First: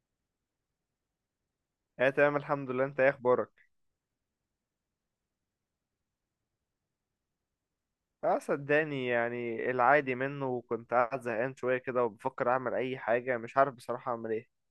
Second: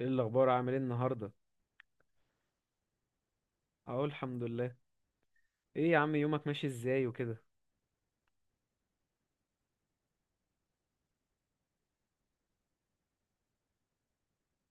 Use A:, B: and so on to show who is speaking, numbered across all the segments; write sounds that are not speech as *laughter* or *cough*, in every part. A: ايه الاخبار عامل ايه النهارده؟
B: اه تمام، الحمد لله. انت ايه اخبارك؟
A: اقول الحمد لله. ايه يا عم يومك ماشي ازاي وكده؟
B: اه صدقني، يعني العادي منه، وكنت قاعد زهقان شويه كده وبفكر اعمل اي حاجه، مش عارف بصراحه اعمل ايه.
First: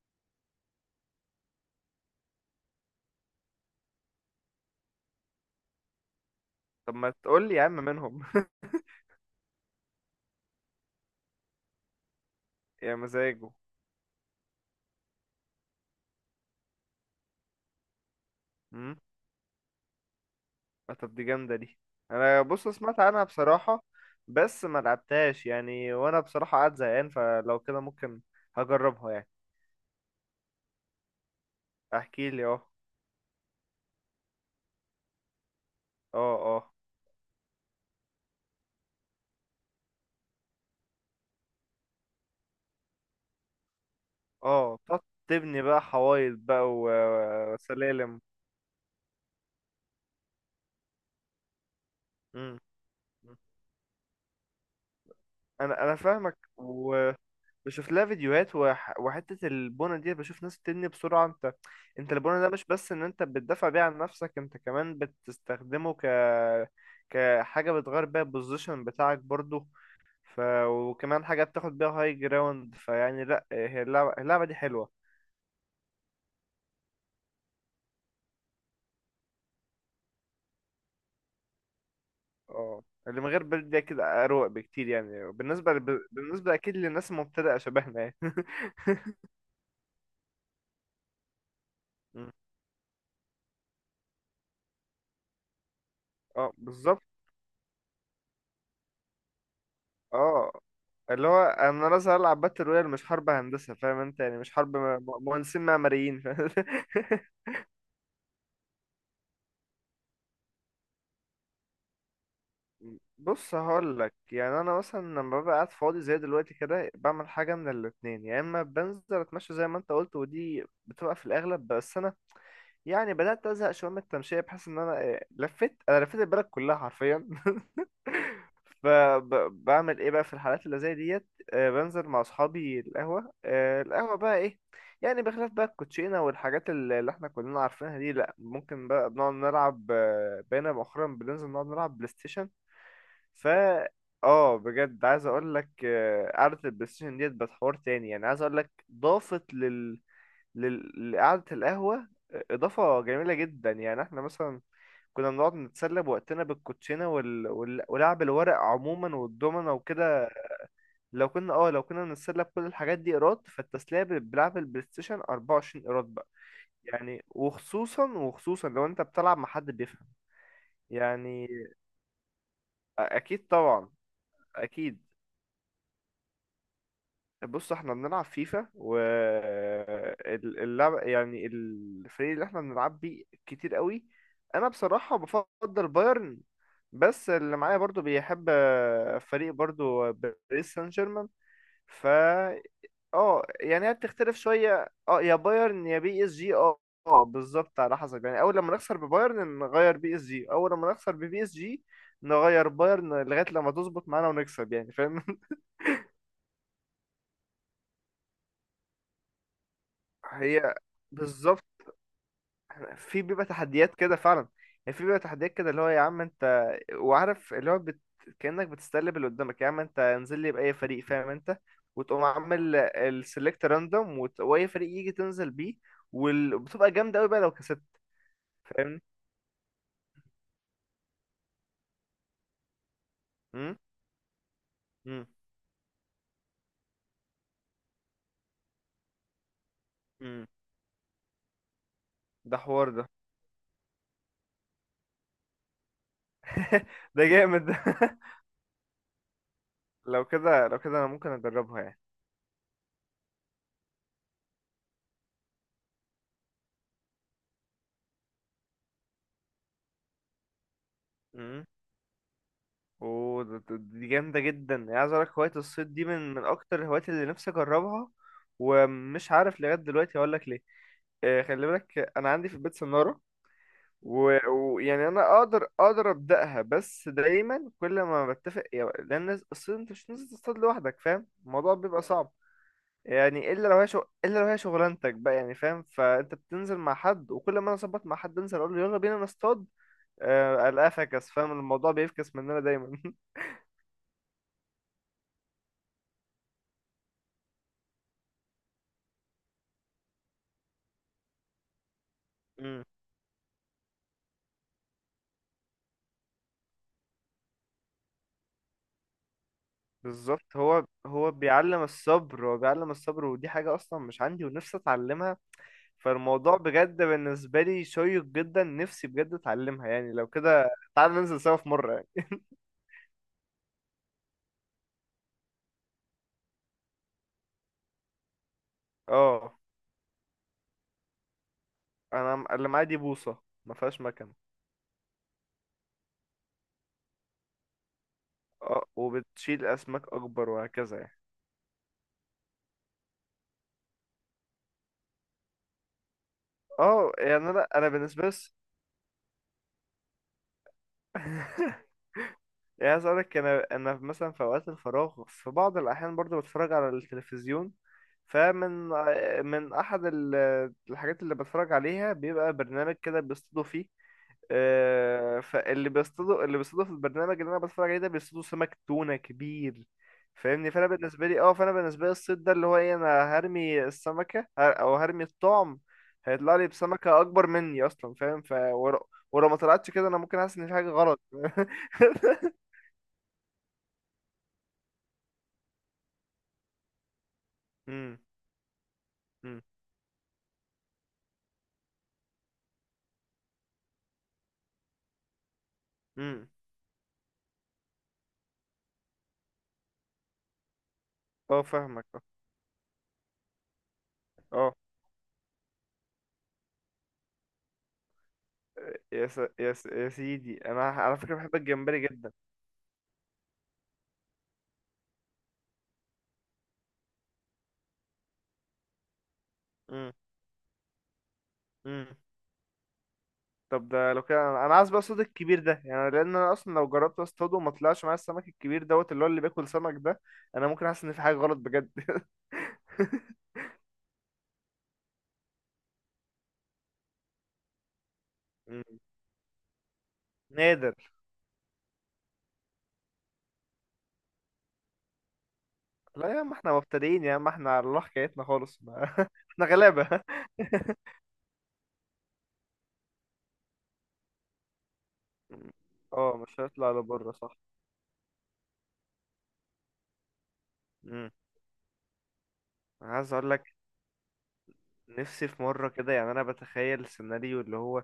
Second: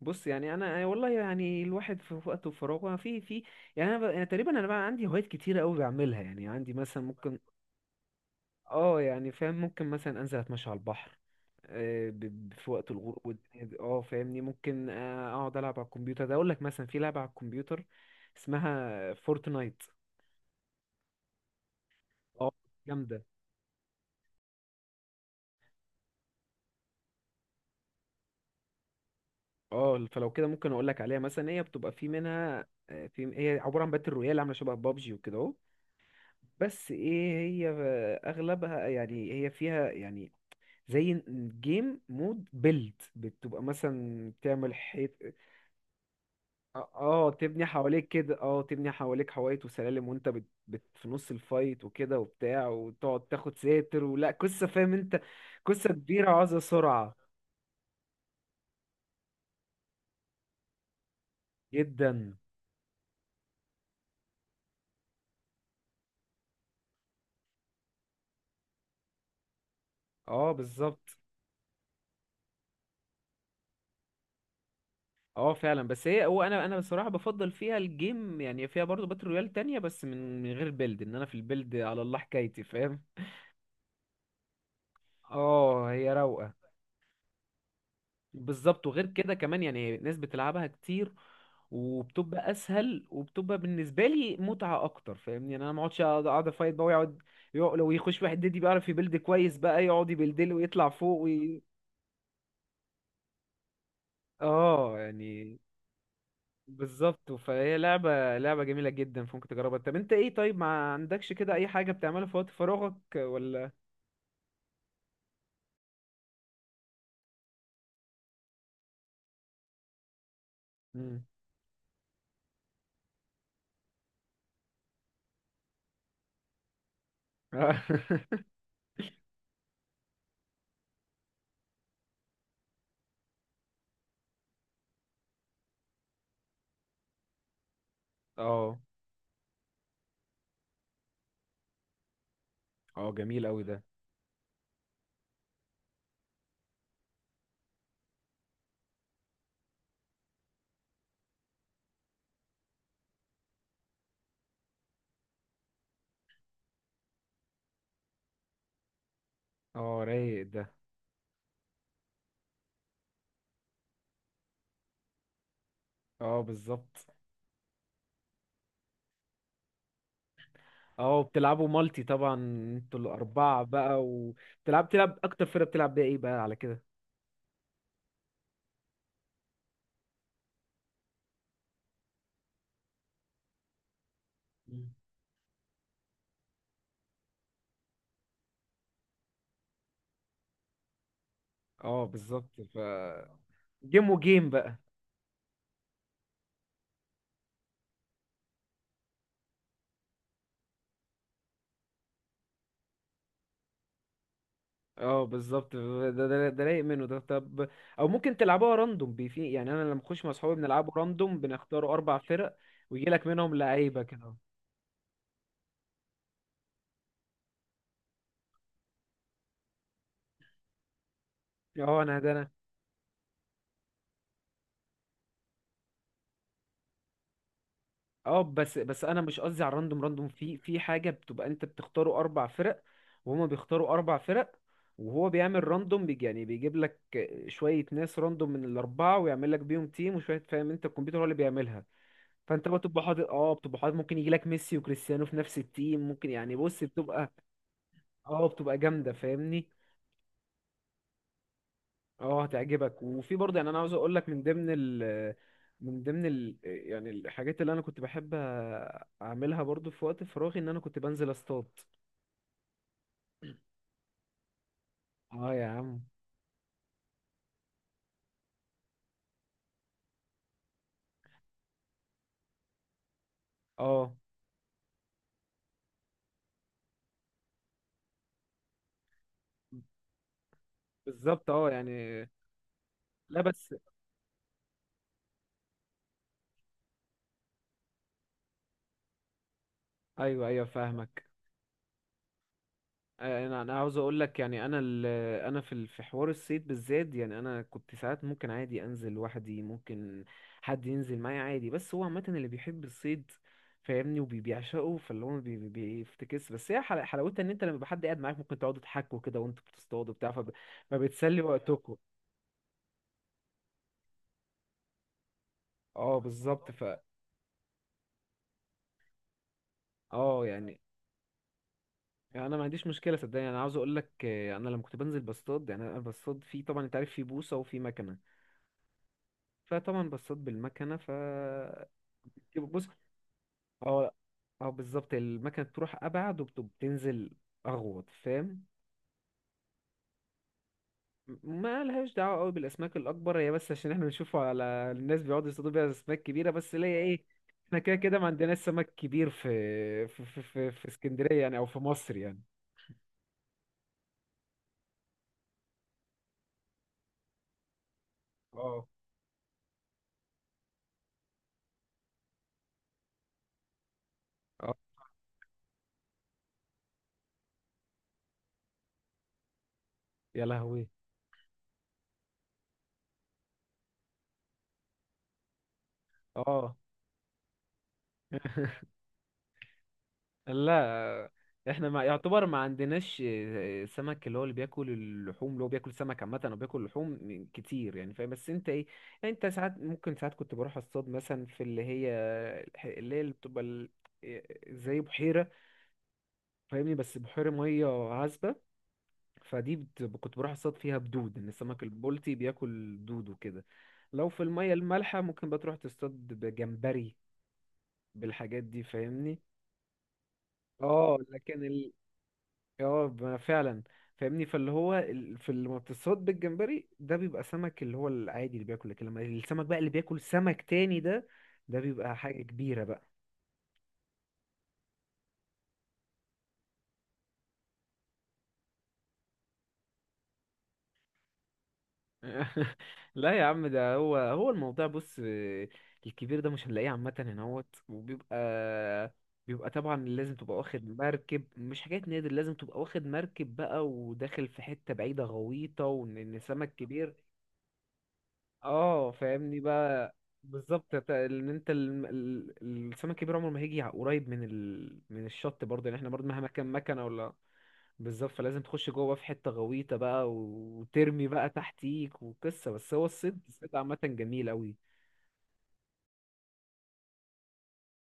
A: بص، يعني انا والله، يعني الواحد في وقته وفراغه. في في يعني أنا تقريبا بقى عندي هوايات كتيره قوي بعملها. يعني عندي
B: طب
A: مثلا
B: ما
A: ممكن،
B: تقول لي يا عم منهم؟ *laughs*
A: اه يعني فاهم، ممكن مثلا انزل اتمشى على البحر، آه، ب... في وقت
B: يا
A: الغروب
B: مزاجه.
A: والدنيا دي. اه فاهمني، ممكن اقعد العب على الكمبيوتر ده. اقول لك مثلا في لعبه على الكمبيوتر
B: امم
A: اسمها فورتنايت.
B: طب دي جامده دي. انا
A: اه،
B: بص، سمعت
A: جامده.
B: عنها بصراحه. بس ما لعبتهاش يعني، وانا بصراحه قاعد زهقان، فلو كده ممكن هجربها يعني.
A: اه فلو كده ممكن اقول لك عليها. مثلا هي بتبقى في
B: احكي لي اه.
A: منها، آه، في هي عباره عن باتل رويال، عامله شبه بابجي وكده اهو.
B: اه، اه،
A: بس ايه، هي اغلبها يعني، هي فيها يعني زي جيم مود بيلد. بتبقى مثلا تعمل
B: اه، بتقعد
A: حيط.
B: تبني بقى حوايط بقى و-
A: تبني حواليك
B: وسلالم.
A: كده. اه تبني حواليك حوايط وسلالم، وانت في نص الفايت وكده
B: امم
A: وبتاع، وتقعد تاخد ساتر ولا قصه، فاهم انت؟
B: انا
A: قصه
B: انا
A: كبيره
B: فاهمك
A: وعايزه سرعه
B: بشوف لها فيديوهات وحتة البونة دي بشوف ناس بتبني بسرعة، انت
A: جدا.
B: البونة ده مش بس ان انت بتدافع بيه عن نفسك، انت كمان بتستخدمه كحاجة بتغير بيها البوزيشن بتاعك برضو. ف...
A: اه، بالظبط.
B: وكمان حاجة بتاخد بيها هاي جراوند، فيعني لا، هي اللعبة دي حلوة.
A: اه فعلا. بس هي هو انا انا بصراحه بفضل فيها الجيم، يعني فيها برضه باتل رويال تانية، بس من غير بيلد. ان انا في البيلد على الله حكايتي،
B: اه،
A: فاهم.
B: اللي من غير برد ده كده اروق بكتير، يعني بالنسبة
A: اه
B: ب...
A: هي روقه.
B: بالنسبة اكيد للناس المبتدئة شبهنا يعني.
A: بالظبط، وغير كده كمان يعني ناس بتلعبها كتير، وبتبقى
B: *laughs*
A: اسهل، وبتبقى بالنسبه لي متعه اكتر، فاهمني؟ يعني انا ما اقعدش، أقعد
B: اه
A: افايت بقى،
B: بالظبط.
A: ويقعد، لو يخش واحد ديدي بيعرف يبيلد كويس بقى، يقعد يبيلد له
B: اه،
A: ويطلع فوق
B: اللي هو انا لازم العب باتل رويال، مش حرب هندسه، فاهم انت؟ يعني مش حرب
A: اه، يعني
B: مهندسين معماريين، فاهم؟
A: بالظبط.
B: *laughs*
A: فهي لعبة جميلة جدا، فممكن تجربها. طب انت ايه؟ طيب ما عندكش كده اي حاجة بتعملها في وقت فراغك
B: بص
A: ولا؟
B: هقول لك يعني، انا مثلا لما ببقى قاعد فاضي زي دلوقتي كده، بعمل حاجه من الاتنين، يا اما بنزل اتمشى زي ما انت قلت ودي بتبقى
A: مم.
B: في الاغلب، بس انا يعني بدأت أزهق شوية من التمشية، بحس إن أنا لفيت البلد كلها حرفيا.
A: اه. *laughs*
B: *laughs* فبعمل إيه بقى في الحالات اللي زي ديت؟ بنزل مع أصحابي القهوة. القهوة بقى إيه؟ يعني بخلاف بقى الكوتشينة والحاجات اللي إحنا كلنا عارفينها دي، لأ
A: اه،
B: ممكن بقى بنقعد نلعب، بقينا مؤخرا بننزل نقعد نلعب بلاي ستيشن.
A: جميل قوي ده.
B: فا اه، بجد عايز اقول لك، قعدة البلاي ستيشن ديت بتحور تاني. يعني عايز اقول لك، ضافت لقعدة القهوة إضافة جميلة جدا. يعني احنا مثلا كنا بنقعد نتسلى بوقتنا بالكوتشينة ولعب الورق عموما والدومنة
A: اه،
B: وكده.
A: رايق ده.
B: لو كنا لو كنا بنتسلى بكل الحاجات دي ايراد، فالتسلية بلعب البلاي ستيشن 24 ايراد بقى.
A: اه، بالظبط.
B: يعني، وخصوصا وخصوصا لو انت بتلعب مع حد بيفهم
A: اه
B: يعني.
A: بتلعبوا مالتي طبعا. انتوا
B: اكيد
A: الأربعة
B: طبعا،
A: بقى، وبتلعب
B: اكيد.
A: تلعب أكتر فرقة بتلعب بيها ايه بقى على كده؟
B: بص احنا بنلعب فيفا، واللعب يعني الفريق اللي احنا بنلعب بيه كتير قوي. انا
A: مم.
B: بصراحة بفضل بايرن. بس اللي معايا برضو بيحب فريق برضو باريس سان جيرمان.
A: اه،
B: فا
A: بالظبط. ف
B: اه يعني هي
A: جيم
B: بتختلف
A: وجيم بقى.
B: شوية، يا بايرن يا بي اس جي، اه. اه بالظبط، على حسب يعني. اول لما نخسر ببايرن نغير بي اس جي، اول لما نخسر ببي اس جي نغير بايرن، لغاية لما تظبط معانا ونكسب، يعني فاهم؟
A: اه،
B: *laughs*
A: بالظبط، ده رايق منه ده. طب او ممكن تلعبوها راندوم بي في. يعني انا لما اخش مع اصحابي
B: هي
A: بنلعبه راندوم،
B: بالظبط.
A: بنختار اربع فرق ويجي
B: في
A: لك
B: بيبقى
A: منهم
B: تحديات
A: لعيبه
B: كده
A: كده.
B: فعلا، يعني في بيبقى تحديات كده، اللي هو يا عم انت وعارف اللي هو كأنك بتستقلب اللي قدامك، يا عم انت انزل لي بأي فريق فاهم انت.
A: اه انا
B: وتقوم
A: ده انا
B: عامل السلكت راندوم واي فريق يجي تنزل بيه، وبتبقى جامدة قوي بقى لو كسبت،
A: اه بس
B: فاهمني.
A: بس انا مش قصدي على الراندوم راندوم. في حاجه بتبقى انت بتختاروا اربع فرق، وهما
B: امم
A: بيختاروا اربع فرق،
B: امم
A: وهو بيعمل راندوم بيجي يعني بيجيب لك شويه ناس راندوم من الاربعه، ويعمل لك بيهم تيم وشويه،
B: امم
A: فاهم انت؟ الكمبيوتر هو اللي بيعملها.
B: ده
A: فانت بقى
B: حوار ده.
A: بتبقى حاطط، ممكن يجي لك ميسي وكريستيانو في نفس التيم، ممكن. يعني بص،
B: *laughs* ده
A: بتبقى
B: جامد ده. *laughs*
A: اه بتبقى جامده، فاهمني.
B: لو كده انا ممكن اجربها
A: اه هتعجبك. وفي برضه، يعني انا عاوز اقول لك، من ضمن ال يعني الحاجات اللي انا كنت بحب اعملها برضه في وقت فراغي، ان انا كنت بنزل اصطاد.
B: يعني. اوه، دي جامدة جدا. يعني عايز اقولك، هواية
A: اه، يا
B: الصيد
A: عم.
B: دي من اكتر الهوايات اللي نفسي اجربها، ومش عارف لغاية دلوقتي هقولك ليه. خلي بالك انا عندي في البيت سنارة،
A: اه،
B: ويعني انا اقدر ابدأها. بس دايما كل ما بتفق يعني، لان الصيد انت مش نازل تصطاد لوحدك، فاهم،
A: بالظبط. اه،
B: الموضوع بيبقى
A: يعني.
B: صعب.
A: لا
B: يعني الا
A: بس.
B: لو هي شغ... الا لو هي شغلانتك بقى، يعني فاهم، فانت بتنزل مع حد، وكل ما انا اظبط مع حد انزل اقول له يلا بينا نصطاد،
A: ايوه، ايوه،
B: الاقيه
A: فاهمك.
B: فكس، فاهم، الموضوع بيفكس مننا دايما.
A: انا عاوز اقول لك، يعني انا انا في في حوار الصيد بالذات، يعني انا كنت ساعات ممكن عادي انزل لوحدي، ممكن حد ينزل معايا عادي. بس هو عامه اللي بيحب
B: *laughs*
A: الصيد، فاهمني، وبيعشقه. فاللي هو بيفتكس. بس هي حلاوتها ان انت لما يبقى حد قاعد معاك، ممكن تقعدوا تحكوا كده وانتوا بتصطادوا بتاع،
B: بالظبط. هو
A: فبتسلي
B: بيعلم
A: وقتكم.
B: الصبر، هو بيعلم الصبر، ودي حاجة أصلا مش عندي ونفسي أتعلمها.
A: اه،
B: فالموضوع
A: بالظبط، ف
B: بجد بالنسبة لي شيق جدا، نفسي بجد أتعلمها يعني. لو
A: اه
B: كده
A: يعني
B: تعال ننزل سوا في مرة يعني.
A: يعني انا ما عنديش مشكله، صدقني. انا عاوز اقول لك انا لما كنت بنزل بصطاد، يعني انا بصطاد في، طبعا انت عارف، في بوصه وفي مكنه،
B: اه،
A: فطبعا بصطاد بالمكنه. ف
B: أنا اللي معايا
A: بص.
B: دي بوصة، ما فيهاش
A: اه
B: مكنة.
A: اه بالظبط، المكنة بتروح أبعد وبتنزل أغوط، فاهم.
B: اه، وبتشيل أسماك أكبر وهكذا يعني.
A: ما لهاش دعوة قوي بالأسماك الأكبر، هي بس عشان احنا بنشوفه على الناس بيقعدوا يصطادوا بيها أسماك كبيرة، بس اللي هي
B: اه
A: إيه،
B: يعني، أنا
A: احنا
B: أنا
A: كده كده
B: بالنسبة
A: ما
B: لي
A: عندناش سمك كبير في اسكندرية، يعني، أو في
B: *laughs*
A: مصر يعني.
B: يعني عايز اقولك، انا مثلا في اوقات الفراغ في بعض الاحيان برضو بتفرج على التلفزيون. فمن
A: اه.
B: من احد الحاجات اللي بتفرج عليها، بيبقى برنامج كده بيصطادوا فيه.
A: اه،
B: فاللي بيصطادوا اللي بيصطادوا في البرنامج اللي انا بتفرج عليه ده بيصطادوا سمك تونة كبير،
A: يا
B: فاهمني. فانا
A: لهوي.
B: بالنسبه لي اه فانا بالنسبه لي الصيد ده اللي هو ايه، انا هرمي السمكه او هرمي الطعم، هيطلع لي
A: اه.
B: بسمكه اكبر مني اصلا، فاهم؟
A: *laughs*
B: ولو ما طلعتش كده انا ممكن احس ان في حاجه غلط.
A: لا، احنا ما يعتبر ما
B: *laughs*
A: عندناش سمك اللي هو اللي بياكل اللحوم، اللي هو بياكل سمك عامة، او بياكل لحوم كتير يعني،
B: امم
A: فاهم. بس انت ايه؟ يعني انت
B: امم
A: ساعات، ممكن ساعات كنت بروح اصطاد مثلا في اللي هي، اللي بتبقى آه، زي بحيرة،
B: امم
A: فاهمني، بس بحيرة مية عذبة. فدي كنت بروح اصطاد فيها بدود، ان
B: اه
A: السمك
B: فاهمك، اه.
A: البلطي بياكل دود وكده. لو في
B: اه،
A: المية المالحة ممكن بتروح تصطاد بجمبري، بالحاجات دي، فاهمني.
B: يا سيدي، انا على
A: اه،
B: فكره بحب
A: لكن.
B: الجمبري جدا.
A: اه ما فعلا، فاهمني. فاللي هو ال- في لما بتصطاد بالجمبري ده، بيبقى سمك اللي هو العادي اللي بياكل. لكن لما السمك بقى اللي
B: امم
A: بياكل سمك تاني ده بيبقى
B: امم
A: حاجة كبيرة بقى.
B: طب ده لو كده، أنا عايز بقى الصوت الكبير ده. يعني لان انا اصلا لو جربت اصطاده وما طلعش معايا السمك الكبير دوت اللي هو اللي بياكل سمك ده، انا ممكن احس ان في حاجه غلط بجد.
A: *laughs* لا
B: *laughs*
A: يا عم، ده هو الموضوع. بص، الكبير ده مش هنلاقيه عامة هنا، هوت، وبيبقى
B: مم.
A: بيبقى طبعا لازم تبقى واخد
B: نادر.
A: مركب، مش حاجات، نادر، لازم تبقى واخد مركب بقى وداخل في حتة بعيدة غويطة، وان
B: لا
A: إن
B: يا عم، احنا
A: سمك كبير.
B: مبتدئين يا عم، احنا على الله حكايتنا خالص، ما.
A: اه
B: *laughs*
A: فاهمني
B: احنا
A: بقى.
B: غلابه.
A: بالظبط، ت- ان انت ال- ال- السمك الكبير عمره ما هيجي قريب من الشط
B: مم.
A: برضه، يعني احنا برضه
B: اه،
A: مهما
B: مش
A: كان
B: هيطلع
A: مكنه ولا.
B: لبره، صح.
A: بالظبط، فلازم تخش جوه في حته غويطه بقى، وترمي
B: امم
A: بقى تحتيك وقصه. بس هو
B: عايز
A: الصيد
B: اقول لك،
A: الصيد عامه جميل
B: نفسي في مره كده، يعني انا بتخيل سيناريو اللي هو،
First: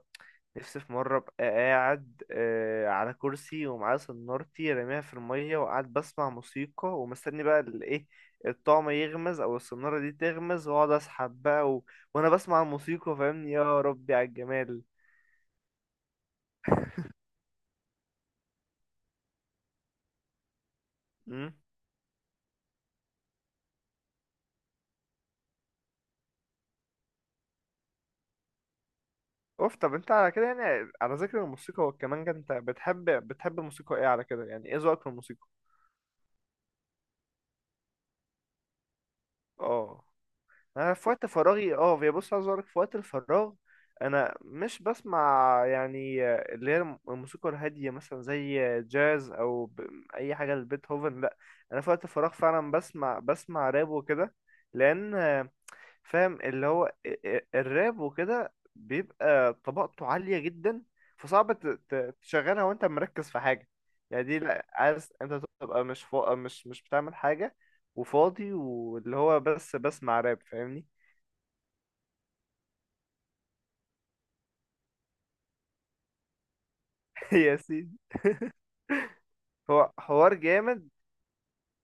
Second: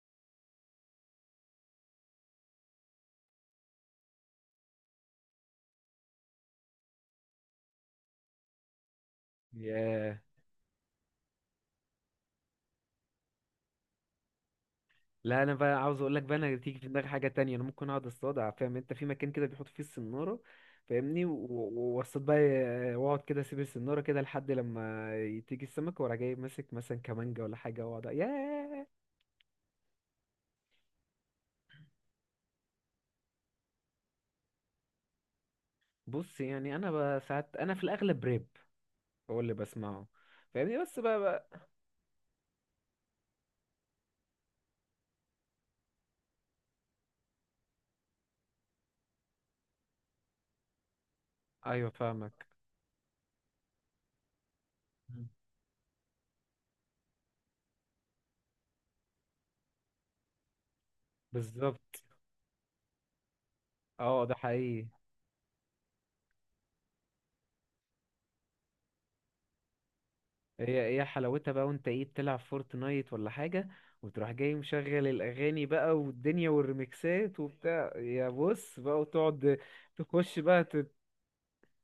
B: نفسي في مرة أبقى قاعد على كرسي ومعايا صنارتي راميها في المية، وقاعد بسمع موسيقى ومستني بقى الإيه، الطعم يغمز أو الصنارة دي
A: قوي.
B: تغمز وأقعد أسحب بقى وأنا بسمع الموسيقى، فاهمني، يا ربي على الجمال.
A: لا، انا بقى عاوز اقول لك بقى، انا تيجي في دماغي حاجه تانية. انا ممكن اقعد اصطاد، فاهم انت، في مكان كده بيحط فيه السناره، فاهمني،
B: مم.
A: واصطاد بقى. واقعد كده اسيب السناره كده لحد لما تيجي السمك، وأروح جاي ماسك مثلا كمانجه ولا حاجه واقعد، ياه.
B: أوف، طب أنت على كده، يعني على ذكر الموسيقى والكمانجة، أنت بتحب الموسيقى إيه على كده؟ يعني إيه ذوقك في الموسيقى؟
A: بص، يعني انا بقى ساعات، انا في الاغلب راب هو اللي
B: آه
A: بسمعه، فاهمني،
B: انا
A: بس
B: في
A: بقى,
B: وقت
A: بقى
B: فراغي، هي بص، عايز اقولك في وقت الفراغ انا مش بسمع يعني اللي هي الموسيقى الهاديه، مثلا زي جاز، او اي حاجه لبيتهوفن، لا. انا
A: ايوه،
B: في وقت الفراغ
A: فاهمك.
B: فعلا بسمع راب وكده. لان
A: مم.
B: فاهم، اللي هو الراب وكده بيبقى طبقته عاليه جدا، فصعب
A: بالظبط.
B: تشغلها وانت مركز في حاجه.
A: اه
B: يعني
A: ده
B: دي لا،
A: حقيقي.
B: عايز انت تبقى مش فوق، مش بتعمل حاجه وفاضي واللي هو بس بسمع راب،
A: هي
B: فاهمني.
A: هي حلاوتها بقى، وانت ايه بتلعب فورتنايت ولا حاجة، وتروح جاي مشغل الأغاني بقى والدنيا
B: *laughs*
A: والريمكسات
B: يا
A: وبتاع،
B: سيدي،
A: يا بص بقى، وتقعد
B: هو حوار
A: تخش بقى
B: جامد.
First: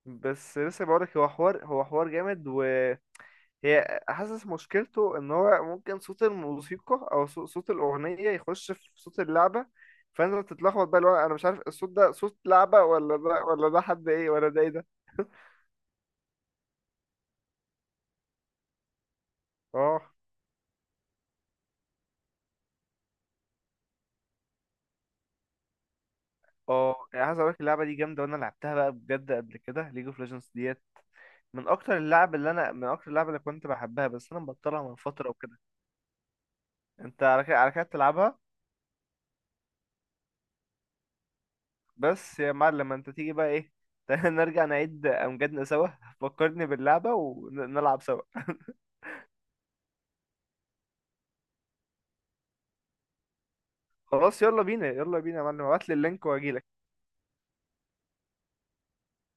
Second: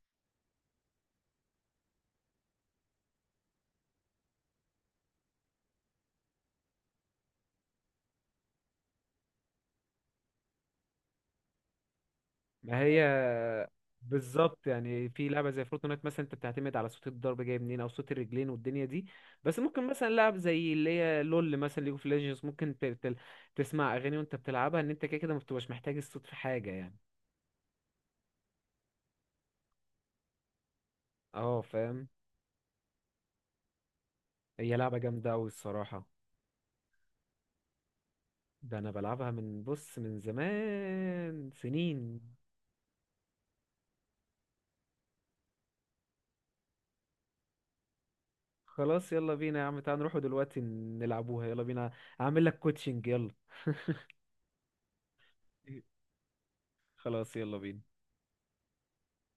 B: بس لسه بقولك، هو حوار جامد، وهي حاسس مشكلته ان هو ممكن صوت الموسيقى او صوت الاغنيه يخش في صوت اللعبه، فانت تتلخبط بقى، اللي هو انا مش عارف الصوت ده صوت
A: ما
B: لعبه،
A: هي
B: ولا ده ولا ده حد ايه ولا ده
A: بالظبط.
B: ايه ده.
A: يعني
B: *laughs*
A: في لعبة زي فورتنايت مثلا، انت بتعتمد على صوت الضرب جاي منين او صوت الرجلين والدنيا دي. بس ممكن
B: اه،
A: مثلا لعب زي اللي هي لول مثلا، ليج اوف ليجندز، ممكن تسمع أغاني وانت بتلعبها، ان انت كده كده ما بتبقاش محتاج الصوت في حاجة
B: اه
A: يعني.
B: يعني، عايز اقولك اللعبه دي جامده، وانا لعبتها بقى بجد قبل كده، ليج اوف ليجندز ديت
A: اه،
B: من اكتر
A: فاهم.
B: اللعب اللي انا من اكتر اللعب اللي كنت بحبها، بس انا
A: هي
B: مبطلها من
A: لعبة
B: فتره
A: جامدة أوي
B: وكده.
A: الصراحة.
B: انت على كده، على كده بتلعبها.
A: ده انا بلعبها من زمان، سنين.
B: بس يا معلم، انت تيجي بقى ايه؟ *laughs* تعالى نرجع نعيد امجادنا سوا، فكرني باللعبة ونلعب سوا.
A: خلاص، يلا بينا يا عم، تعال نروحوا دلوقتي نلعبوها، يلا بينا، اعمل لك كوتشنج، يلا.
B: خلاص يلا بينا، يلا بينا يا معلم، ابعت لي
A: *laughs*
B: اللينك واجيلك.
A: خلاص، يلا بينا.